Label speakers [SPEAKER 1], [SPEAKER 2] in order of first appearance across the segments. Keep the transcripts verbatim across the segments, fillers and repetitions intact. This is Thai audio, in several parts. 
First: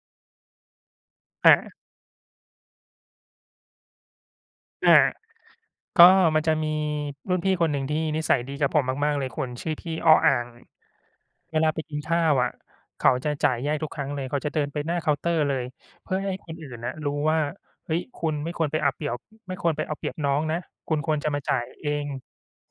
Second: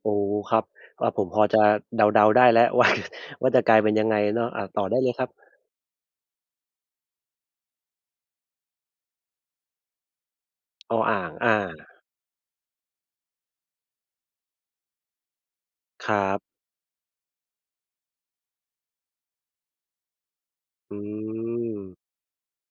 [SPEAKER 1] โอ้โฮ ครับ อา ผมพอ
[SPEAKER 2] อ
[SPEAKER 1] จะ
[SPEAKER 2] า
[SPEAKER 1] เดา ๆ ได้แล้ว ว่า ว่าจะกลายเป็นยังไงเนาะ อา ต่อ
[SPEAKER 2] อ
[SPEAKER 1] ไ
[SPEAKER 2] า
[SPEAKER 1] ด้เลยครับ
[SPEAKER 2] ก็มันจะมีรุ่นพี่คนหนึ่งที่นิสัยดีกับผมมาก ๆ เลย คนชื่อพี่ อออ่าง
[SPEAKER 1] อออ่าง อา
[SPEAKER 2] เวลาไปกินข้าวอะ เขาจะจ่ายแยกทุกครั้งเลย เขาจะเดินไปหน้าเคาน์เตอร์เลย
[SPEAKER 1] ค
[SPEAKER 2] เพื
[SPEAKER 1] ร
[SPEAKER 2] ่
[SPEAKER 1] ั
[SPEAKER 2] อให้
[SPEAKER 1] บ
[SPEAKER 2] คนอื่นอะรู้ว่า เฮ้ย คุณไม่ควรไปเอาเปรียบ ไม่ควรไปเอาเปรียบน้องนะ
[SPEAKER 1] อ
[SPEAKER 2] ค
[SPEAKER 1] ื
[SPEAKER 2] ุณควรจะมาจ่ายเอ
[SPEAKER 1] ม
[SPEAKER 2] ง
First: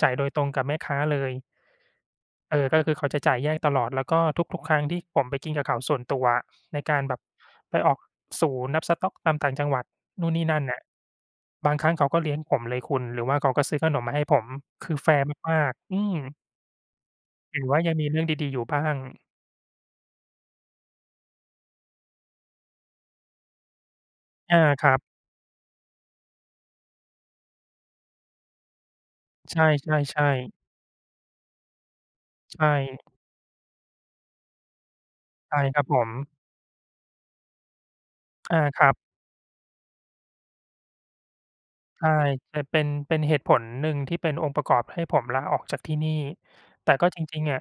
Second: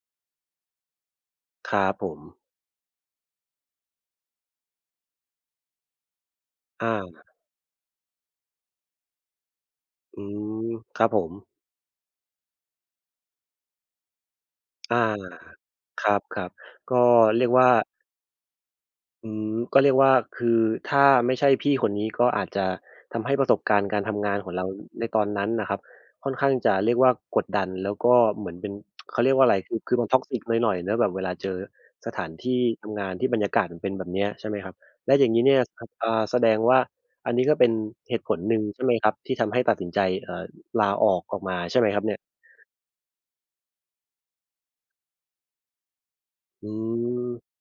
[SPEAKER 2] จ่ายโดยตรงกับแม่ค้าเลย
[SPEAKER 1] ครับผม
[SPEAKER 2] เออ ก็คือเขาจะจ่ายแยกตลอด แล้วก็ทุก ๆ ครั้งที่ผมไปกินกับเขาส่วนตัว ใน
[SPEAKER 1] อ
[SPEAKER 2] การแบบ
[SPEAKER 1] า
[SPEAKER 2] ไปออกศูนย์นับสต๊อกตามต่างจังหวัด
[SPEAKER 1] อื
[SPEAKER 2] นู่นนี่น
[SPEAKER 1] ม
[SPEAKER 2] ั่นน่ะ
[SPEAKER 1] ครับผม
[SPEAKER 2] บางครั้งเขาก็เลี้ยงผมเลยคุณ หรือว่าเขาก็ซื้อขนมมาให้ผม ค
[SPEAKER 1] อ
[SPEAKER 2] ื
[SPEAKER 1] า
[SPEAKER 2] อแฟร์มาก ๆ อื
[SPEAKER 1] คร
[SPEAKER 2] ม
[SPEAKER 1] ับ ๆ ก็เรียก
[SPEAKER 2] ถ
[SPEAKER 1] ว
[SPEAKER 2] ื
[SPEAKER 1] ่
[SPEAKER 2] อ
[SPEAKER 1] า
[SPEAKER 2] ว่ายังมีเรื่องดี ๆ อยู่บ้าง
[SPEAKER 1] อืม ก็เรียกว่าคือถ้าไม่ใช่พี่คนนี้ ก็อาจจะทำให้ประสบการณ์การทำงานขอ
[SPEAKER 2] อ
[SPEAKER 1] ง
[SPEAKER 2] า
[SPEAKER 1] เรา
[SPEAKER 2] ครั
[SPEAKER 1] ใ
[SPEAKER 2] บ
[SPEAKER 1] นตอนนั้นนะครับค่อนข้างจะเรียกว่ากดดัน แล้วก็เหมือนเป็น เขาเรียกว่าอะไ
[SPEAKER 2] ใ
[SPEAKER 1] ร
[SPEAKER 2] ช
[SPEAKER 1] คือ คือมัน
[SPEAKER 2] ่
[SPEAKER 1] toxic ห
[SPEAKER 2] ๆ ๆ
[SPEAKER 1] น่อย ๆ เนาะแบบเวลาเจอสถานที่
[SPEAKER 2] ใช่
[SPEAKER 1] ทำงานที่บรรยากาศมันเป็นแบบนี้ใ ช่ไหมครับ แล้วอย่างงี้เนี
[SPEAKER 2] ใช
[SPEAKER 1] ่ย
[SPEAKER 2] ่คร
[SPEAKER 1] คร
[SPEAKER 2] ับ
[SPEAKER 1] ับ
[SPEAKER 2] ผ
[SPEAKER 1] อ
[SPEAKER 2] ม
[SPEAKER 1] า แสดงว่าอันนี้ก็เป็นเหตุผลห
[SPEAKER 2] อ
[SPEAKER 1] นึ
[SPEAKER 2] า
[SPEAKER 1] ่งใช
[SPEAKER 2] ค
[SPEAKER 1] ่
[SPEAKER 2] ร
[SPEAKER 1] ไ
[SPEAKER 2] ั
[SPEAKER 1] หม
[SPEAKER 2] บ
[SPEAKER 1] ครับที่ทำให้ตัดสินใจ เอ่อ ลาออกออกมาใช่ไหมคร
[SPEAKER 2] ใ
[SPEAKER 1] ั
[SPEAKER 2] ช
[SPEAKER 1] บ
[SPEAKER 2] ่
[SPEAKER 1] เนี่ย?
[SPEAKER 2] จะเป็น เป็นเหตุผลหนึ่งที่เป็นองค์ประกอบให้ผมลาออกจากที่นี่
[SPEAKER 1] อื
[SPEAKER 2] แต่ก็จริ
[SPEAKER 1] ม
[SPEAKER 2] ง ๆ อะ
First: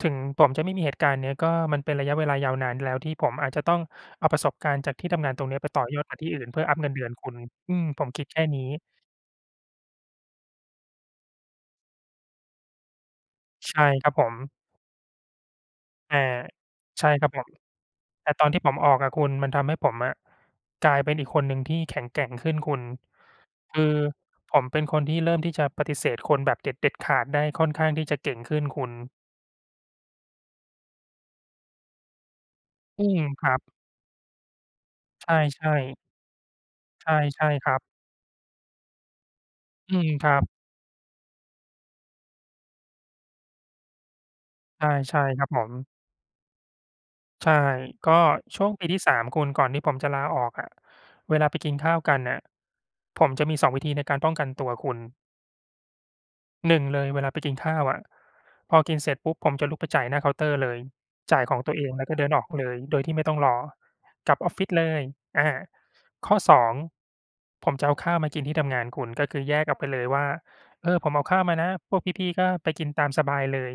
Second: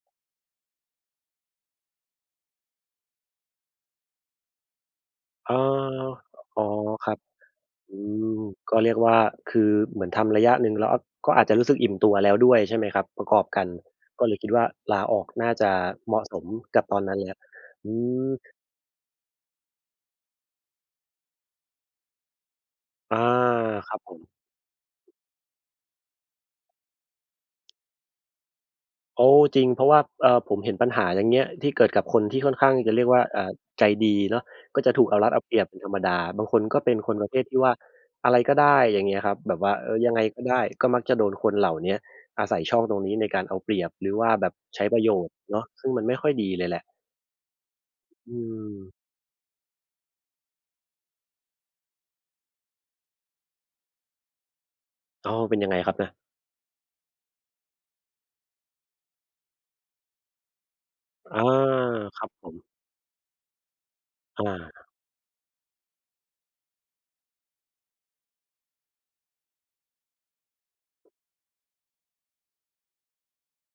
[SPEAKER 2] ถึงผมจะไม่มีเหตุการณ์นี้ ก็มันเป็นระยะเวลายาวนานแล้วที่ผมอาจจะต้องเอาประสบการณ์จากที่ทำงานตรง
[SPEAKER 1] อ
[SPEAKER 2] นี้
[SPEAKER 1] า
[SPEAKER 2] ไปต่อยอดกับที่อื่น เพ
[SPEAKER 1] อ
[SPEAKER 2] ื่อ
[SPEAKER 1] ๋อ
[SPEAKER 2] อัปเงินเดื
[SPEAKER 1] ค
[SPEAKER 2] อน
[SPEAKER 1] รับ
[SPEAKER 2] คุณ อืม
[SPEAKER 1] อื
[SPEAKER 2] ผมคิดแค
[SPEAKER 1] ม
[SPEAKER 2] ่นี้
[SPEAKER 1] ก็เรียกว่าคือเหมือนทำระยะหนึ่งแล้ว อ ก็อาจจะรู้สึกอิ่มตัวแล้วด้วยใช่ไหมครับประกอบกัน
[SPEAKER 2] ใช่ครับ
[SPEAKER 1] ก
[SPEAKER 2] ผ
[SPEAKER 1] ็เล
[SPEAKER 2] ม
[SPEAKER 1] ยคิดว่าลาออกน่าจะเห
[SPEAKER 2] อ
[SPEAKER 1] ม
[SPEAKER 2] า
[SPEAKER 1] าะสมกับตอ
[SPEAKER 2] ใ
[SPEAKER 1] น
[SPEAKER 2] ช่
[SPEAKER 1] นั้น
[SPEAKER 2] ค
[SPEAKER 1] แ
[SPEAKER 2] รั
[SPEAKER 1] ล
[SPEAKER 2] บ
[SPEAKER 1] ้ว
[SPEAKER 2] ผม
[SPEAKER 1] อื
[SPEAKER 2] แต
[SPEAKER 1] ม
[SPEAKER 2] ่ตอนที่ผมออกอะคุณ มันทำให้ผมอะกลายเป็นอีกคนหนึ่งที่แข็งแกร่งขึ้นคุณ
[SPEAKER 1] อา
[SPEAKER 2] คื
[SPEAKER 1] ค
[SPEAKER 2] อ
[SPEAKER 1] รับผม
[SPEAKER 2] ผมเป็นคนที่เริ่มที่จะปฏิเสธคนแบบเด็ด เด็ดขาดได้ค่อนข้างที่จะเก่งขึ้นคุณ
[SPEAKER 1] โอ้ จริง เพราะว่า เอ่อ ผมเห็นปัญหาอย่างเงี้ยที่เกิดกับคนที่ค่อนข้างจะเร
[SPEAKER 2] อ
[SPEAKER 1] ี
[SPEAKER 2] ื
[SPEAKER 1] ยกว่
[SPEAKER 2] ม
[SPEAKER 1] า เอ
[SPEAKER 2] ค
[SPEAKER 1] ่
[SPEAKER 2] ร
[SPEAKER 1] อ
[SPEAKER 2] ับ
[SPEAKER 1] ใจดีเนาะ ก็จะถูกเอา
[SPEAKER 2] ใ
[SPEAKER 1] รัดเอาเปรี
[SPEAKER 2] ช
[SPEAKER 1] ยบเ
[SPEAKER 2] ่
[SPEAKER 1] ป็นธร
[SPEAKER 2] ๆ
[SPEAKER 1] รมดา บางคนก็เป็น
[SPEAKER 2] ใช
[SPEAKER 1] ค
[SPEAKER 2] ่
[SPEAKER 1] นประเภ
[SPEAKER 2] ใช
[SPEAKER 1] ท
[SPEAKER 2] ่
[SPEAKER 1] ที่ว
[SPEAKER 2] ค
[SPEAKER 1] ่า
[SPEAKER 2] รับ
[SPEAKER 1] อะไรก็ได้ อย่างเงี้ยครับ แบบว่า เอ
[SPEAKER 2] อื
[SPEAKER 1] อ ย
[SPEAKER 2] ม
[SPEAKER 1] ังไง
[SPEAKER 2] ครั
[SPEAKER 1] ก็
[SPEAKER 2] บ
[SPEAKER 1] ได้ ก็มักจะโดนคนเหล่านี้อาศัยช่องตรงนี้ในการเอาเปรียบ หรือว่าแบบใช
[SPEAKER 2] ใช
[SPEAKER 1] ้
[SPEAKER 2] ่
[SPEAKER 1] ประโย
[SPEAKER 2] ใช่
[SPEAKER 1] ชน์
[SPEAKER 2] ครับ
[SPEAKER 1] เน
[SPEAKER 2] ผ
[SPEAKER 1] าะ ซ
[SPEAKER 2] ม
[SPEAKER 1] ึ่งมันไม่ค่อยดีเลยแหละ
[SPEAKER 2] ใช่ ก็
[SPEAKER 1] อื
[SPEAKER 2] ช่วงปี
[SPEAKER 1] ม
[SPEAKER 2] ที่ สาม คุณ ก่อนที่ผมจะลาออกอะ เวลาไปกินข้าวกันน่ะ ผมจะมี สอง วิธีในการป้องกันตัวคุณ
[SPEAKER 1] อ๋อ เป็นยังไงครับนะ?
[SPEAKER 2] หนึ่ง เลยเวลาไปกินข้าวอะ พอกินเสร็จปุ๊บ ผมจะลุกไปจ่ายหน้าเคาน์เตอร์เลย
[SPEAKER 1] อ
[SPEAKER 2] จ่
[SPEAKER 1] า
[SPEAKER 2] ายของตัวเองแล้วก็
[SPEAKER 1] ค
[SPEAKER 2] เ
[SPEAKER 1] ร
[SPEAKER 2] ด
[SPEAKER 1] ั
[SPEAKER 2] ิ
[SPEAKER 1] บ
[SPEAKER 2] นอ
[SPEAKER 1] ผ
[SPEAKER 2] อก
[SPEAKER 1] ม
[SPEAKER 2] เลยโดยที่ไม่ต้องรอ กลับอ
[SPEAKER 1] อ
[SPEAKER 2] อฟฟิศเ
[SPEAKER 1] า
[SPEAKER 2] ลย อ่า ข้อ สอง ผมจะเอาข้าวมากินที่ทำงานคุณ ก็คือแยกออกไปเลยว่า "เออ ผมเอาข้าวมานะ พวกพี่ ๆ ก็ไปกินตามสบายเลย"